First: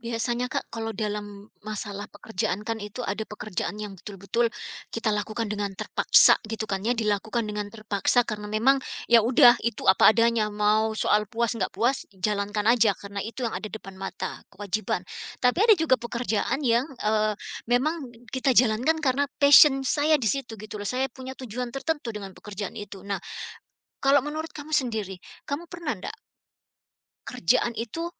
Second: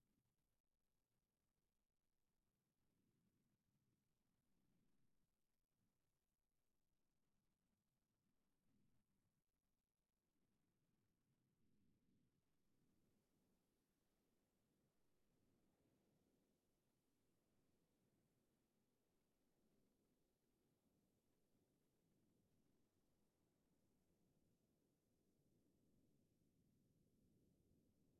Biasanya Kak, kalau dalam masalah pekerjaan kan itu ada pekerjaan yang betul-betul kita lakukan dengan terpaksa gitu kan ya, dilakukan dengan terpaksa karena memang ya udah itu apa adanya, mau soal puas nggak puas jalankan aja karena itu yang ada depan mata, kewajiban. Tapi ada juga pekerjaan yang memang kita jalankan karena passion saya di situ gitu loh. Saya punya tujuan tertentu dengan pekerjaan itu. Nah, kalau menurut kamu sendiri, kamu pernah ndak kerjaan itu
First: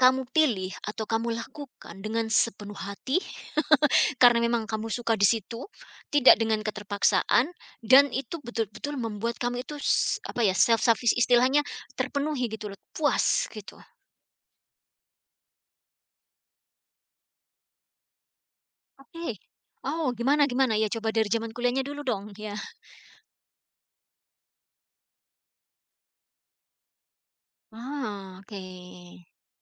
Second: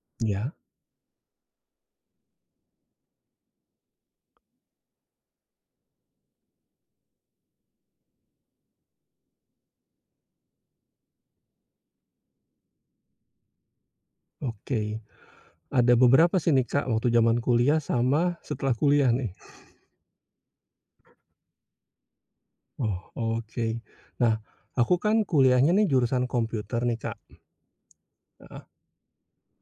kamu Ya, pilih atau kamu lakukan dengan sepenuh hati, karena memang kamu suka di situ, tidak dengan keterpaksaan, dan itu betul-betul membuat kamu itu apa ya, self service istilahnya terpenuhi gitu loh, puas gitu. oke. Ada beberapa sih nih, Kak, waktu zaman kuliah sama setelah kuliah nih. Oke. Oh, gimana gimana? Ya coba dari zaman kuliahnya dulu dong, ya. Oh, oke. Nah, aku kan kuliahnya nih jurusan komputer nih, Kak, Ah, oke. heeh.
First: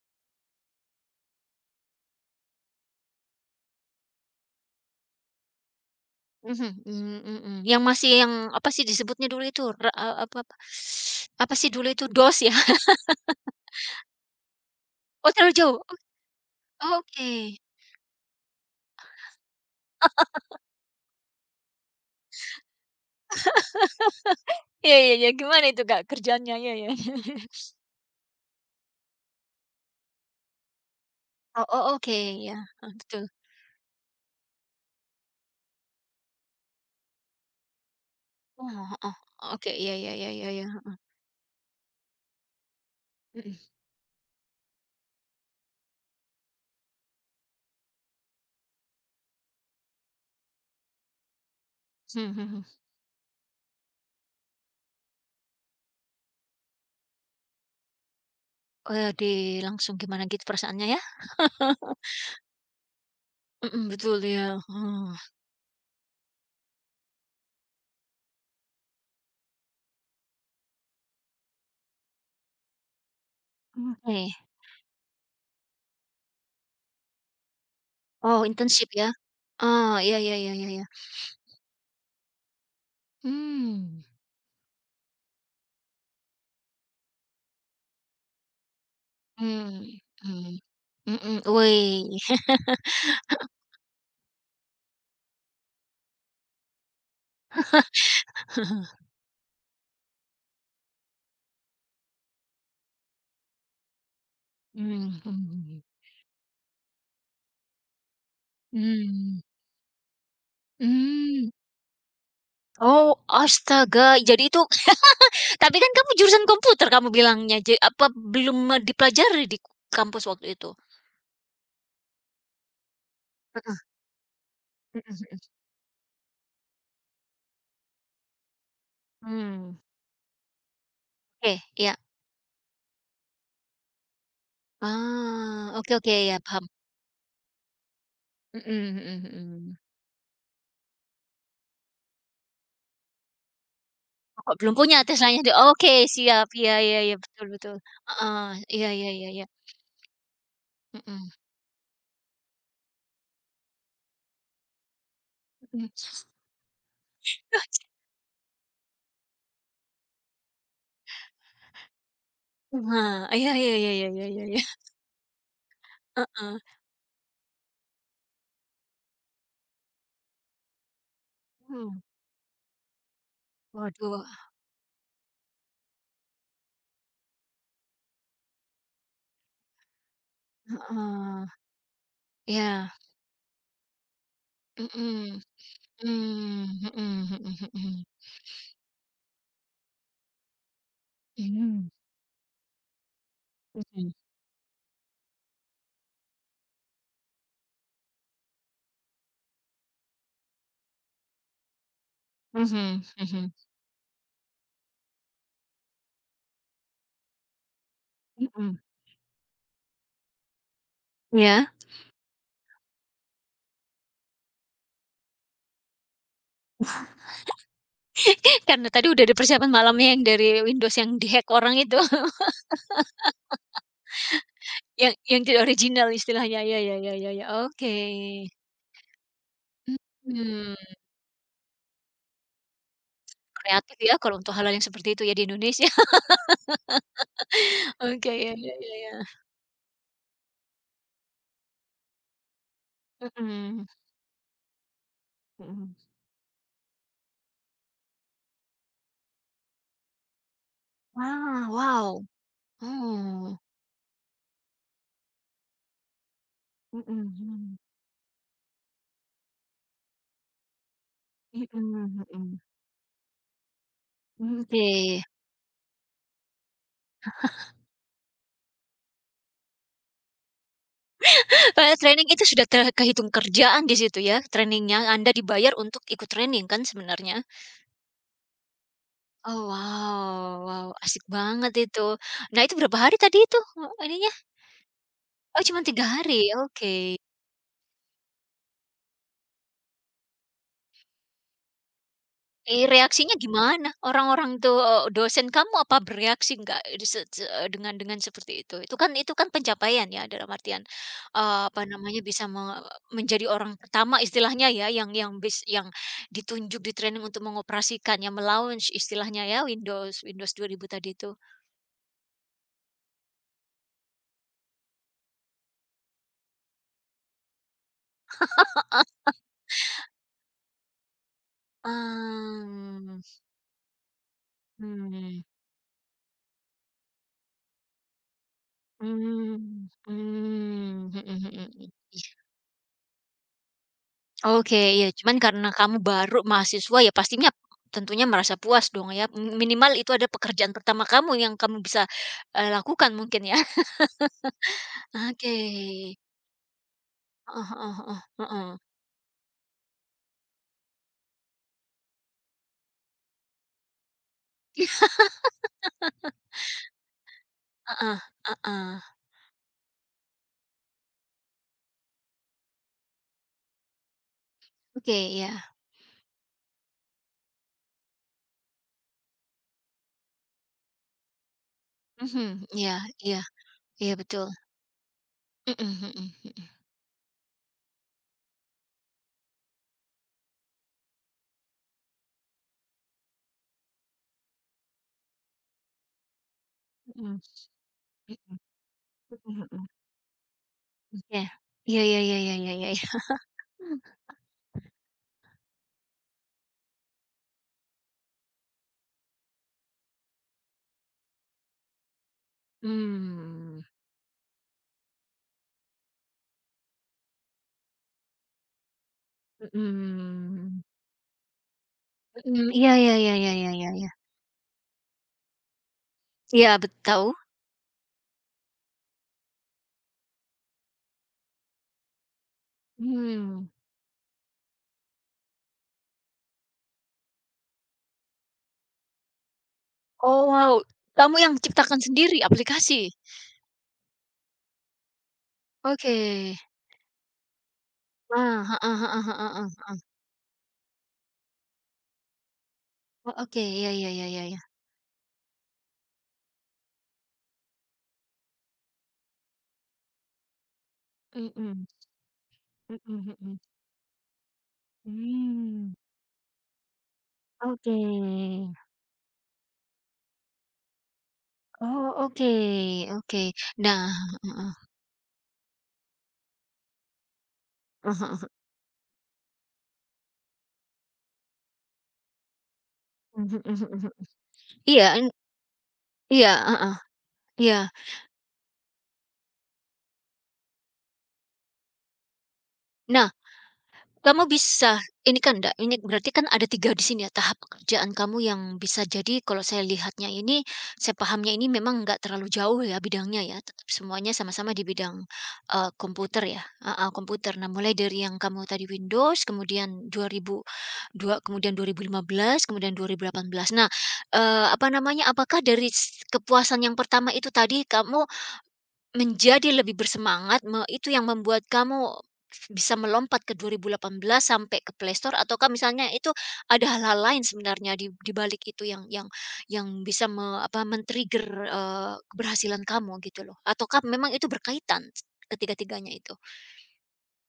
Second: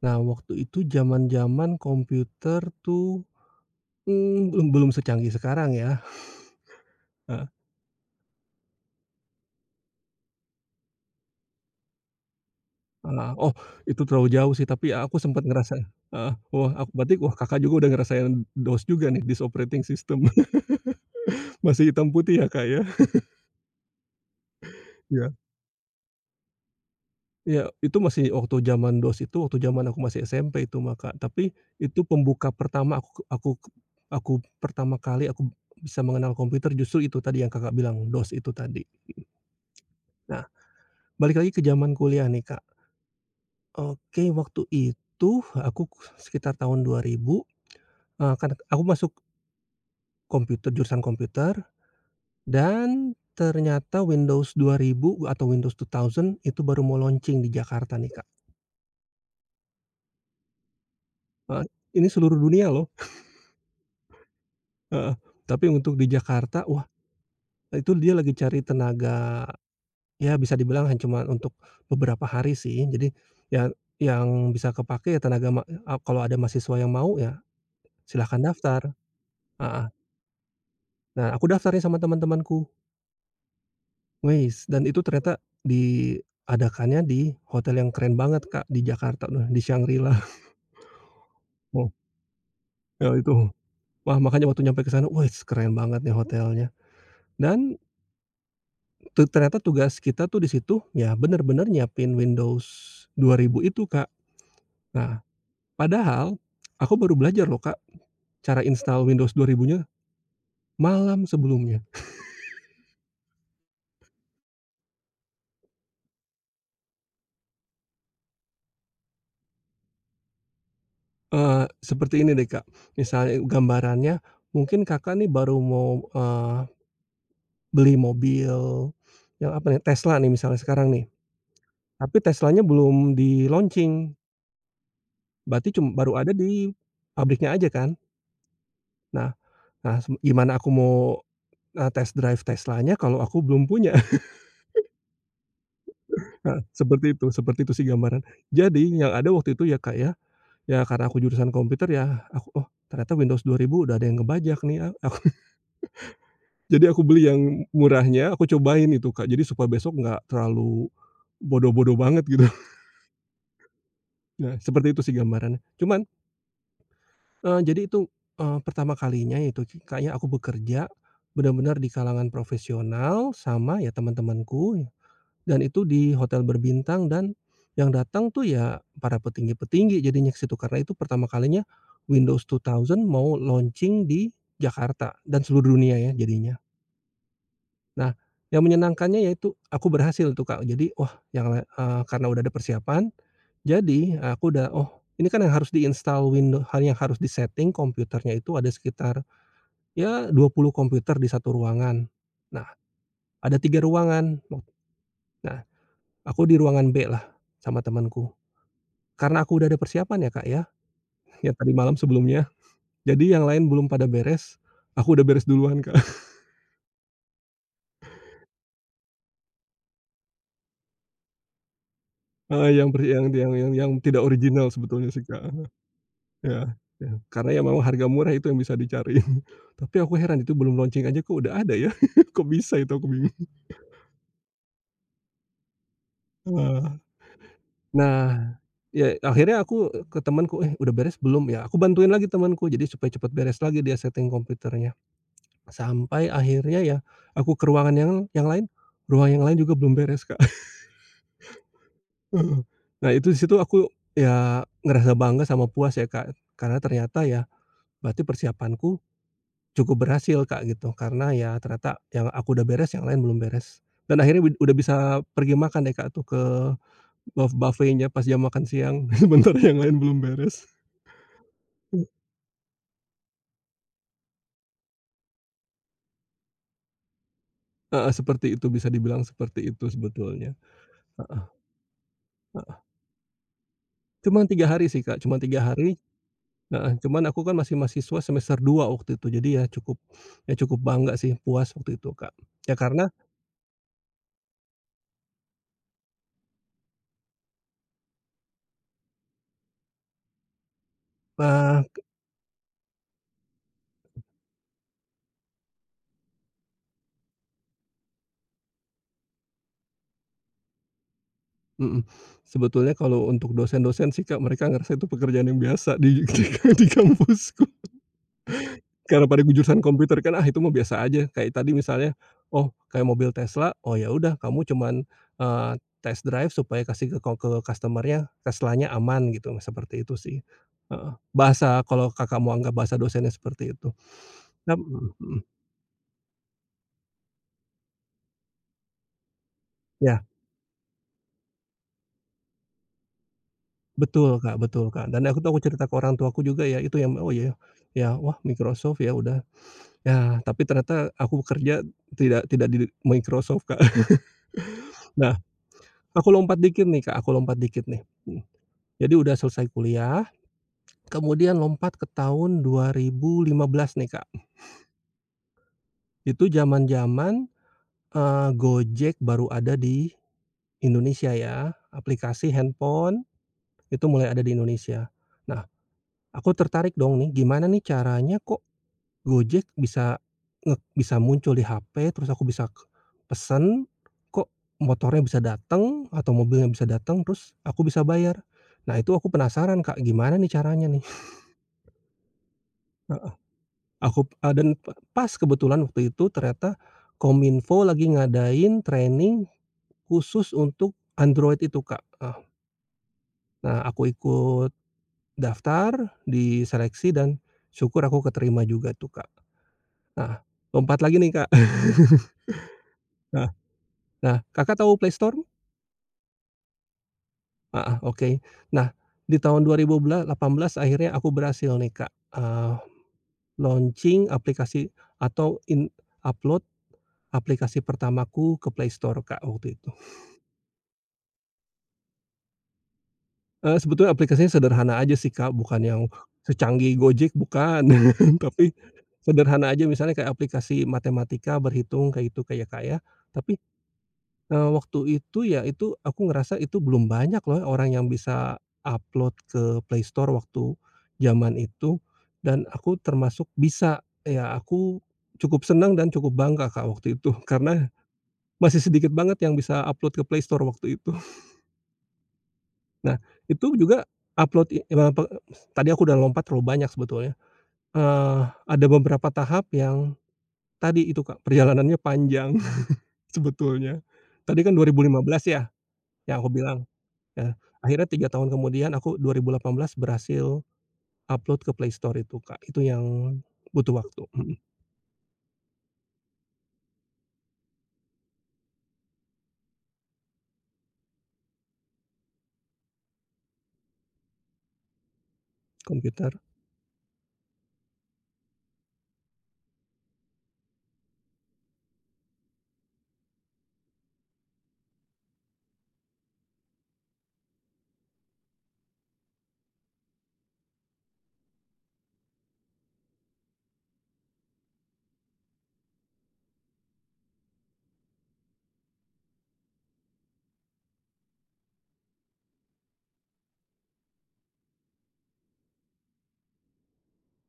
Nah, waktu itu zaman-zaman komputer tuh, belum belum secanggih sekarang ya, Mhm, mmm, heeh mhm. Yang masih yang apa sih disebutnya dulu itu, apa apa apa sih dulu itu, DOS ya? heeh. Oh, itu terlalu jauh sih, tapi aku Oh sempat terlalu ngerasa jauh? heeh, wah, aku berarti Oke. wah, Kakak juga udah ngerasain DOS juga nih, Disk Operating System. Masih hitam putih ya, Kak, ya? Iya iya iya, Iya. gimana itu Kak kerjanya. Iya iya. Ya itu masih waktu zaman DOS itu, waktu zaman aku masih SMP itu, Mbak, Kak. Tapi Oh oh, itu oke, pembuka ya, heeh, pertama betul. Aku pertama kali aku bisa mengenal komputer justru itu tadi yang Kakak bilang, DOS itu Oh, tadi. heeh, oke, iya iya iya Nah, iya iya, balik lagi ke zaman kuliah nih, Kak. mhm, Oke, waktu itu aku sekitar tahun 2000, kan aku masuk jurusan komputer mhm mhm. dan ternyata Windows 2000 atau Windows 2000 itu baru mau launching di Jakarta nih, Kak. Eee, di langsung gimana gitu perasaannya ya? Eee, ini seluruh dunia loh. Mhm, betul ya, heeh, Heeh, tapi untuk di Jakarta, wah itu dia lagi cari tenaga ya bisa dibilang cuma untuk beberapa hari sih. Jadi ya oke. yang bisa kepake ya tenaga kalau ada mahasiswa yang mau ya silahkan Oh, daftar, internship ya? heeh. Oh, iya iya iya iya iya. Nah aku daftarnya sama teman-temanku, Hmm weis dan itu ternyata diadakannya di hotel yang keren banget Kak di Jakarta, nah di hmm Shangri-La. mhm, mhm, Oh, wih, ya itu, wah makanya waktu nyampe ke sana, wes keren banget nih hotelnya dan ternyata tugas kita tuh di situ, ya bener-bener nyiapin Windows 2000 itu, Kak. mmm, Nah, mhm, padahal aku baru belajar loh, Kak, cara install Windows mmm, 2000-nya malam mmm. sebelumnya. Oh, astaga, jadi itu. Tapi kan kamu jurusan komputer kamu bilangnya, apa belum dipelajari di kampus waktu itu? Seperti ini deh, Kak, misalnya Heeh, gambarannya mungkin mhm Kakak nih mhm. baru mau, beli mobil yang Mmm, apa ya, Tesla nih misalnya sekarang nih, oke, iya. tapi Teslanya belum di-launching, Ah, berarti oke oke, baru ada iya paham. di pabriknya aja kan. Mhm mhm Nah mhm. nah, sem gimana aku mau, test drive Teslanya kalau aku belum punya? Oh, kok belum punya Teslanya oke, siap, Heeh, iya iya iya, betul seperti itu betul. sih gambaran. Heeh, Jadi iya iya yang iya ada iya, waktu itu ya, Kak, ya, ya karena aku mhm. jurusan komputer ya aku, "Oh ternyata Windows 2000 udah ada yang ngebajak nih," aku Mhm. jadi aku beli yang murahnya, aku cobain itu, Kak, jadi supaya besok nggak terlalu bodoh-bodoh banget gitu. Nah, iya iya iya iya iya iya Nah iya, seperti itu sih gambarannya. Cuman, heeh. Jadi itu, pertama kalinya itu sih, Kak, ya, aku bekerja benar-benar di Mmm, kalangan profesional sama ya waduh, teman-temanku. Dan itu di hotel berbintang dan yang datang tuh ya para petinggi-petinggi jadinya ke situ, karena itu pertama heeh, kalinya Windows iya, 2000 mau launching di Jakarta mhm, dan seluruh dunia ya jadinya. mmm, mhm mhm mhm. Nah, yang menyenangkannya yaitu aku berhasil tuh, Kak. Jadi, wah Mmm, karena udah ada persiapan, mhm, jadi aku udah, "Oh, ini kan yang harus di-install hal yang harus di-setting komputernya itu ada sekitar ya 20 komputer di satu ruangan. Nah, mhm mhm. ada 3 ruangan. Nah, aku di ruangan B lah sama temanku. Mhm, Karena aku udah ada persiapan ya, Kak, ya, yang iya. tadi malam sebelumnya. Jadi yang lain belum pada beres, aku udah beres duluan, Kak. Karena tadi udah ada persiapan malamnya yang dari Windows yang dihack orang itu, Heeh, yang per yang tidak original sebetulnya yang sih, yang Kak. tidak Ya, original istilahnya. iya Ya ya iya. ya ya ya, Karena ya memang oke. harga murah itu yang bisa dicari. Tapi aku heran itu belum Hmm. launching aja kok udah ada ya? Kok bisa itu aku bingung. Kreatif ya kalau untuk hal-hal yang seperti itu ya di Indonesia. Wah. Nah, Oke, ya ya ya ya ya. akhirnya aku ke temanku, "Eh, udah beres belum?" Ya aku bantuin lagi temanku, jadi supaya cepet beres lagi Mhm, dia setting komputernya. mhm. Sampai akhirnya ya aku ke ruangan yang lain, ruangan yang lain juga belum beres, Kak. Ah, wow. Heeh. Nah itu di situ Oh, aku ya ngerasa bangga sama puas ya Kak, karena mhm ternyata ya mhm. berarti persiapanku cukup berhasil Kak gitu, karena ya Mhm ternyata yang aku mhm. udah beres yang lain belum beres. Dan akhirnya udah Oke. bisa pergi makan deh Kak tuh ke buffet-nya pas jam makan siang, sementara yang lain belum beres. Mmm. training itu sudah kehitung kerjaan di situ ya. Trainingnya Anda dibayar untuk ikut training kan sebenarnya? Heeh, seperti itu bisa dibilang seperti Oh, itu sebetulnya, wow wow, asik banget itu. Nah, itu heeh. berapa hari tadi itu, ininya? Cuman 3 hari sih Kak, cuma tiga Oh, cuma hari 3 hari, heeh, oke. cuman aku kan masih mahasiswa semester 2 waktu itu, jadi ya cukup bangga sih, puas waktu itu Kak. Ya Eh karena reaksinya gimana? Orang-orang tuh, dosen kamu apa bereaksi nggak di se se eee, dengan seperti itu? Itu kan pencapaian ya dalam artian, apa Eee, namanya, bisa menjadi orang pertama istilahnya ya, yang ditunjuk, di-training untuk mengoperasikan, yang melaunch istilahnya ya, Windows Windows 2000 tadi itu. mhm. Sebetulnya kalau untuk dosen-dosen sih Kak, mereka ngerasa itu pekerjaan yang biasa di di kampusku. Karena pada jurusan komputer kan, ah itu mah biasa aja. Kayak tadi misalnya, oh kayak Mmm, mobil Tesla, oh ya udah kamu cuman, Hmm. Mhm. eee, test drive supaya kasih ke customer-nya, Tesla-nya aman gitu, nah, Mmm, seperti itu sih. mmm, Heeh. mhm mhm Bahasa mhm. kalau Kakak mau anggap bahasa dosennya seperti itu. Oke, Nah iya, mhm cuman mhm. karena kamu baru mahasiswa ya pastinya tentunya merasa puas dong ya, minimal itu Ya, ada pekerjaan pertama kamu yang kamu bisa, lakukan mungkin ya. betul Kak betul Kak. Dan aku tuh Oke, cerita ke orang tuaku juga ya, itu yang, oh ya heeh heeh heeh ya, wah heeh. Microsoft ya udah. Ya, tapi ternyata aku bekerja tidak tidak di Microsoft, Kak. Nah, aku lompat dikit nih, Kak, aku lompat dikit nih, Heeh mhm. heeh. Jadi udah selesai kuliah, kemudian lompat ke tahun 2015 nih, Kak. Oke, iya. Itu zaman-zaman, Gojek baru ada di Indonesia ya, Mhm, aplikasi iya handphone iya itu iya mulai ada betul. di Indonesia. Nah, Mhm aku mhm tertarik dong nih, gimana nih caranya kok Gojek bisa bisa muncul di HP, terus aku bisa pesen, kok motornya bisa dateng atau mobilnya bisa dateng, mhm mhm terus aku bisa bayar. Nah itu aku mhm penasaran, mhm. Kak, gimana nih caranya nih? Iya. Iya iya iya iya iya iya. Heeh, aku dan pas kebetulan waktu itu ternyata Kominfo lagi ngadain training khusus untuk Android itu, Kak, eh. Mmm, Nah aku ikut daftar, diseleksi dan syukur aku keterima juga tuh, Kak. Nah, mhm. lompat lagi nih, Kak. Mhm, iya iya iya Nah iya iya iya. nah, Kakak tahu Play Store? Iya, tahu. Heeh, oke. Nah, di tahun 2000 18 akhirnya aku berhasil nih, Kak, Mmm. launching aplikasi atau in upload aplikasi pertamaku ke Play Store, Kak, waktu itu. Oh, wow. Kamu yang ciptakan sendiri aplikasi? Sebetulnya aplikasinya sederhana aja sih, Kak, bukan yang Oke. secanggih Gojek, bukan. Ah, Tapi heeh heeh heeh heeh sederhana aja heeh. misalnya kayak aplikasi matematika, berhitung, kayak gitu, Kak, ya, Kak, ya. Oh, Tapi oke. Iya iya iya iya iya. Waktu itu ya itu aku ngerasa itu belum banyak loh orang yang bisa upload ke Playstore waktu zaman Mhm. itu, dan aku Mhm termasuk mhm. bisa. Ya aku cukup Mmm. senang dan cukup bangga Kak waktu itu karena Oke. masih sedikit banget yang bisa upload ke Playstore waktu itu. Oh, oke Nah oke. itu Nah, juga upload heeh. i eee, pe tadi aku udah lompat terlalu banyak sebetulnya. Heeh Eee, heeh. ada beberapa tahap yang tadi itu Kak perjalanannya panjang Mhm mhm sebetulnya. mhm. Tadi kan Iya, 2015 ya yang aku iya, bilang. heeh, Ya, iya. akhirnya 3 tahun kemudian aku 2018 berhasil upload ke Play Store itu, Kak. Itu yang Nah, butuh waktu, kamu mhm, bisa ini kan ndak ini berarti kan ada 3 di sini ya tahap pekerjaan kamu yang bisa jadi kalau saya lihatnya ini, saya pahamnya ini memang nggak terlalu jauh ya bidangnya ya, tetap semuanya sama-sama di bidang, komputer. komputer ya heeh, komputer. Nah, mulai dari yang kamu tadi Windows, kemudian 2002, kemudian 2015, kemudian 2018. Nah, apa namanya, apakah dari kepuasan yang pertama itu tadi kamu menjadi lebih bersemangat itu yang membuat kamu bisa melompat ke 2018 sampai ke playstore ataukah misalnya itu ada hal-hal lain sebenarnya di balik itu yang bisa apa, men-trigger, keberhasilan kamu gitu loh? Ataukah memang itu berkaitan ketiga-tiganya itu?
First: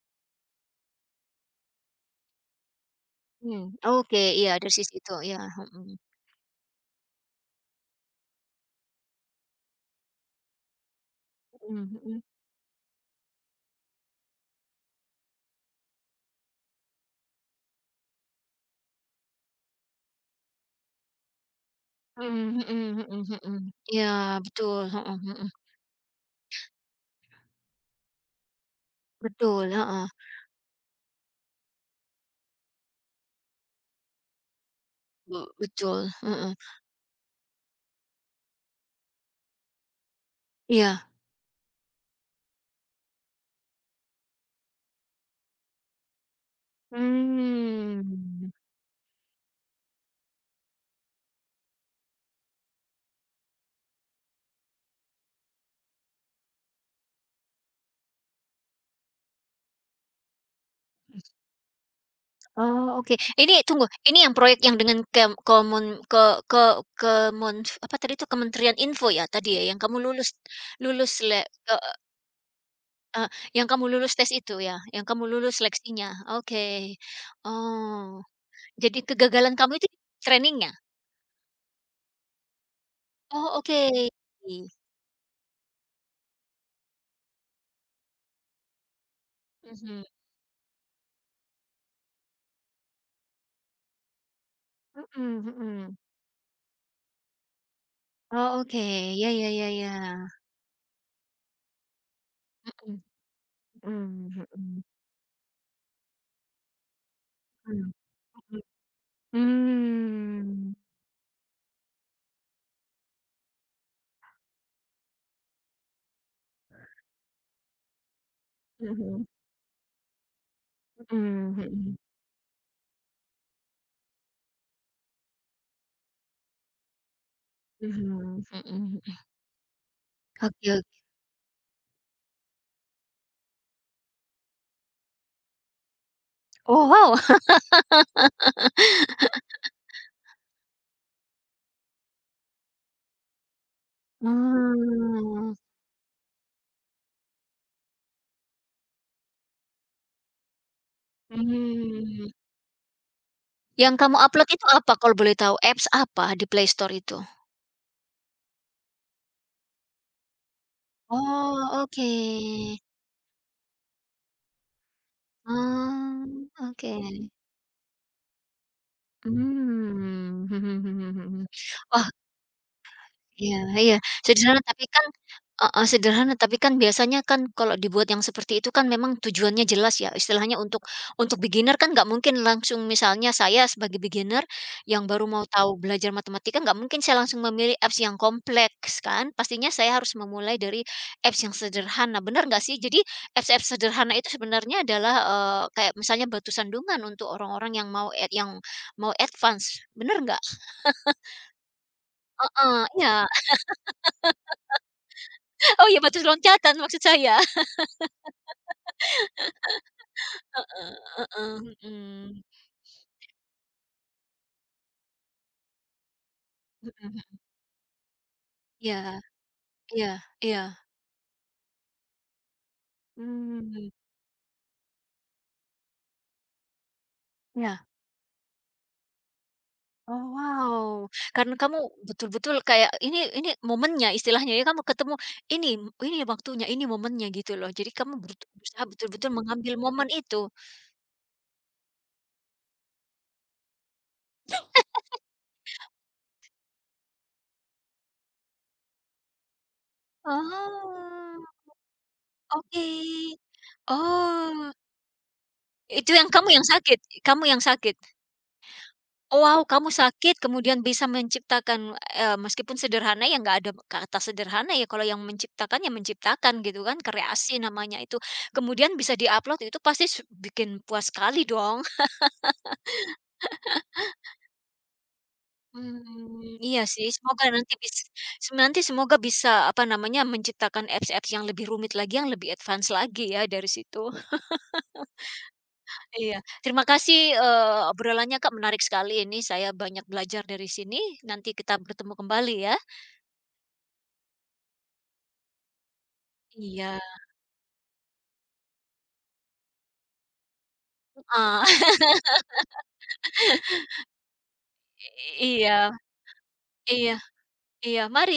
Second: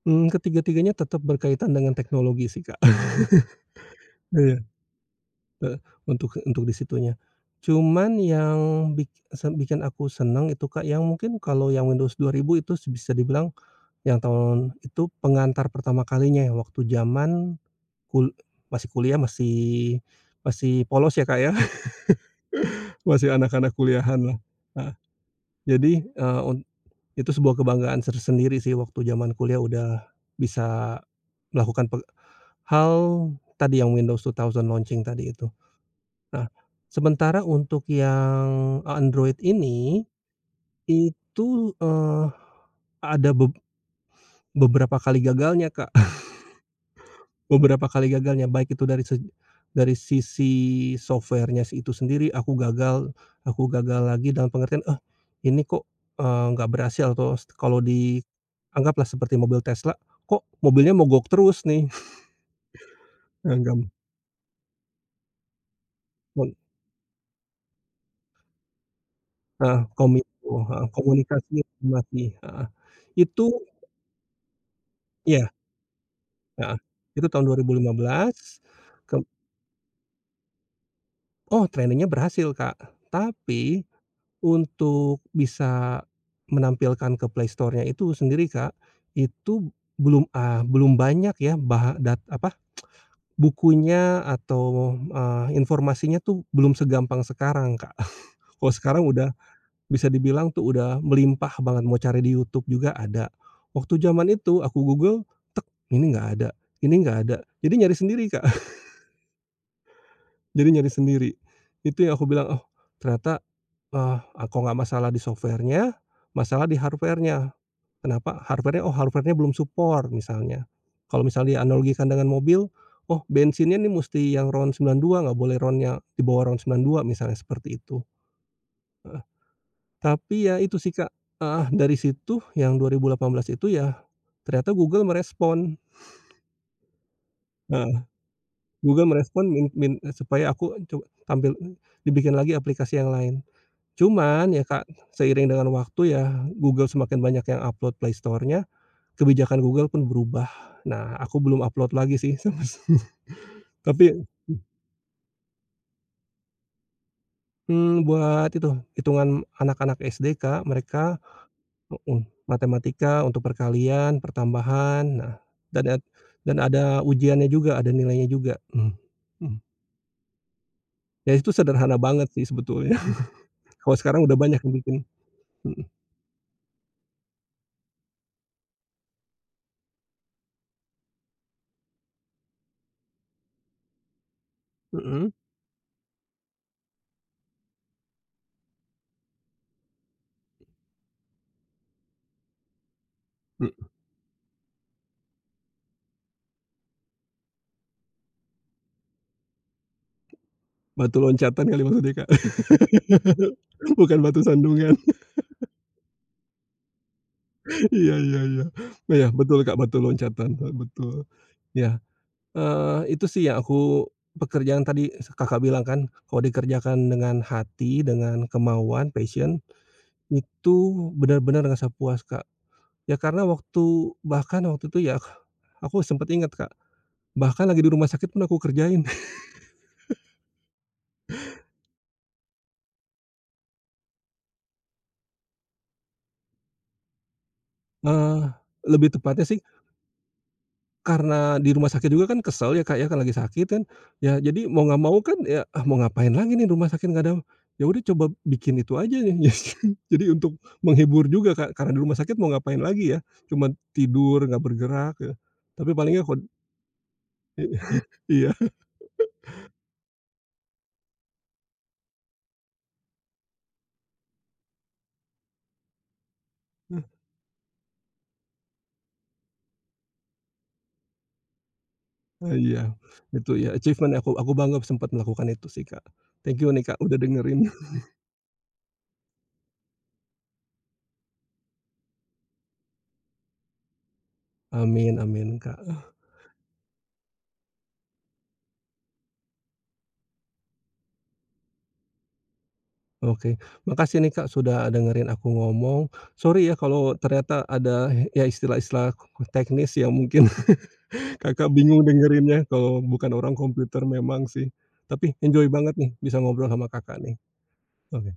Mmm, ketiga-tiganya tetap berkaitan dengan teknologi sih, Kak. Mmm, oke, iya Iya, dari sisi itu, iya, heeh, mhm. Untuk di situnya. Cuman yang bik bikin aku senang itu, Kak, yang mungkin kalau Mhm yang Windows mhm. 2000 itu bisa dibilang yang tahun itu pengantar pertama kalinya ya, waktu zaman kul masih kuliah, masih masih polos ya, Kak, ya, Mhm mhm masih mhm mhm. anak-anak Iya kuliahan lah. betul, heeh heeh. Jadi, eee, un itu sebuah kebanggaan tersendiri sih waktu zaman kuliah Betul, udah heeh, bisa melakukan hal tadi yang Windows 2000 launching tadi itu. betul, Nah, heeh. sementara untuk yang Android ini, Iya, itu, eee, ada beberapa kali gagalnya, Kak. Beberapa kali mmm. gagalnya, baik itu dari dari sisi software-nya itu sendiri, aku gagal lagi dalam pengertian, "Ah, ini kok, nggak berhasil," atau kalau di anggaplah seperti mobil Tesla, "Kok mobilnya mogok terus nih?" Oh, oke. Nah, Ini tunggu, gam ini yang proyek yang dengan kem komun kon ke kemun apa tadi itu Kementerian Info ya tadi ya yang heeh, kamu lulus kominfo, heeh, lulus le komunikasi e mati heeh. eee, Itu yang kamu lulus tes itu ya, yang kamu ya lulus seleksinya? heeh, Oke. itu tahun Oh, 2015, jadi kem kegagalan kamu itu trainingnya? oh, trainingnya berhasil, Kak, Oh, tapi oke. untuk bisa menampilkan ke Play Store-nya itu sendiri, Kak, itu Mhm, belum, ah, belum banyak ya baha dat apa, bukunya atau, mhm mhm. informasinya tuh belum segampang sekarang, Kak. Oh, Kalau oke. sekarang Ya udah ya ya ya. bisa dibilang tuh udah melimpah banget, mau cari di YouTube juga Mhm ada. Waktu zaman mhm itu mhm aku Google, tek, ini nggak ada ini nggak ada. Jadi mhm nyari sendiri, Kak, mhm. jadi Mmm. nyari sendiri. Itu yang aku bilang, "Oh, ternyata, eee, ah, nggak masalah di software-nya, masalah di hardware-nya." Kenapa hardware-nya, oh Mhm hardware-nya belum support misalnya. Kalau mhm misalnya mhm dianalogikan dengan mobil, oh bensinnya nih mesti yang RON 92, nggak boleh ron yang di bawah RON 92 misalnya seperti itu, mhm mhm mhm. heeh. Tapi Oke, ya itu ok. sih, Kak heeh, dari situ yang 2018 itu ya ternyata Google merespon, Oh, wow! heeh, Google merespon min min eh, supaya aku tampil dibikin lagi aplikasi yang lain. Cuman ya, Kak, seiring Mmm, dengan waktu ya Google semakin banyak yang upload Play Store-nya, kebijakan Google pun berubah. Nah, aku belum upload lagi mmm, sih sampai sini. yang kamu Tapi upload itu apa kalau boleh tahu? Apps apa di Play Store itu? mhm, buat itu, hitungan anak-anak SD, Kak, mereka Oh oke, mhm, matematika untuk perkalian, pertambahan, nah dan ad oh dan ada oke, ujiannya juga, ada nilainya juga. Mhm, mhm. mmm, mhm mhm mhm Ya mhm. itu sederhana Wah, banget sih sebetulnya. iya Kalau iya, sekarang udah jadi banyak yang tapi bikin. kan. Mhm, Heeh, sederhana, tapi kan biasanya kan kalau dibuat yang seperti itu kan memang tujuannya jelas ya, istilahnya untuk beginner kan nggak mungkin langsung misalnya saya sebagai beginner yang baru mhm, mau tahu belajar matematika, nggak mungkin saya langsung memilih apps yang kompleks kan. Pastinya saya harus memulai dari apps yang sederhana, bener nggak sih? Jadi apps-apps mhm. sederhana itu sebenarnya adalah, kayak misalnya batu sandungan untuk orang-orang yang mau ad yang mau advance, bener nggak? Batu loncatan kali maksudnya, Kak, Heeh, iya. bukan batu sandungan. Oh iya, batu loncatan maksud saya. Iya iya iya. Iya, betul, Kak, batu loncatan, heeh, betul. Heeh, Iya. mhm, Itu sih yang aku pekerjaan tadi Kakak bilang kan, kalau dikerjakan mhm. dengan hati, dengan kemauan, Iya passion, iya iya, itu benar-benar ngerasa puas, Kak. Ya karena mmm, bahkan waktu itu ya aku sempet ingat, Kak, bahkan lagi iya. di rumah sakit pun aku kerjain. Oh, wow, karena kamu betul-betul kayak ini momennya istilahnya ya, kamu ketemu, ini ini waktunya, ini momennya gitu loh. Jadi kamu Eee, berusaha lebih betul-betul tepatnya sih mengambil momen itu. karena di rumah sakit juga kan kesel ya, Kak, ya, kan lagi sakit kan, ya jadi mau nggak mau kan ya, ah, mau ngapain lagi nih rumah sakit nggak ada ya udah coba bikin itu aja nih jadi untuk menghibur Oh, juga, Kak, karena di rumah sakit mau ngapain oke. lagi ya, cuma tidur nggak Oh, bergerak ya, tapi itu palingnya yang kamu yang sakit? Kamu yang sakit? iya, Wow, kamu sakit kemudian bisa menciptakan, meskipun sederhana ya nggak ada kata sederhana ya kalau yang menciptakan ya menciptakan gitu kan, kreasi namanya itu. Kemudian bisa diupload itu pasti bikin puas sekali dong. ah, iya, itu ya achievement aku bangga sempat melakukan itu sih, Kak. Mmm, Thank you iya nih, Kak, sih udah semoga dengerin. nanti bisa nanti semoga bisa apa namanya, menciptakan apps-apps yang lebih rumit lagi, yang lebih advance lagi ya dari situ. Amin amin, Kak. Iya, terima kasih, obrolannya Kak menarik sekali ini, saya banyak belajar dari sini, nanti kita bertemu kembali ya. Oke, makasih nih Kak sudah dengerin aku ngomong. Sorry ya Iya, kalau ternyata ada ya istilah-istilah teknis yang mungkin Kakak heeh. bingung dengerinnya kalau bukan orang komputer memang sih. Tapi enjoy Iya banget nih bisa ngobrol sama Kakak iya nih. iya, mari. Oke.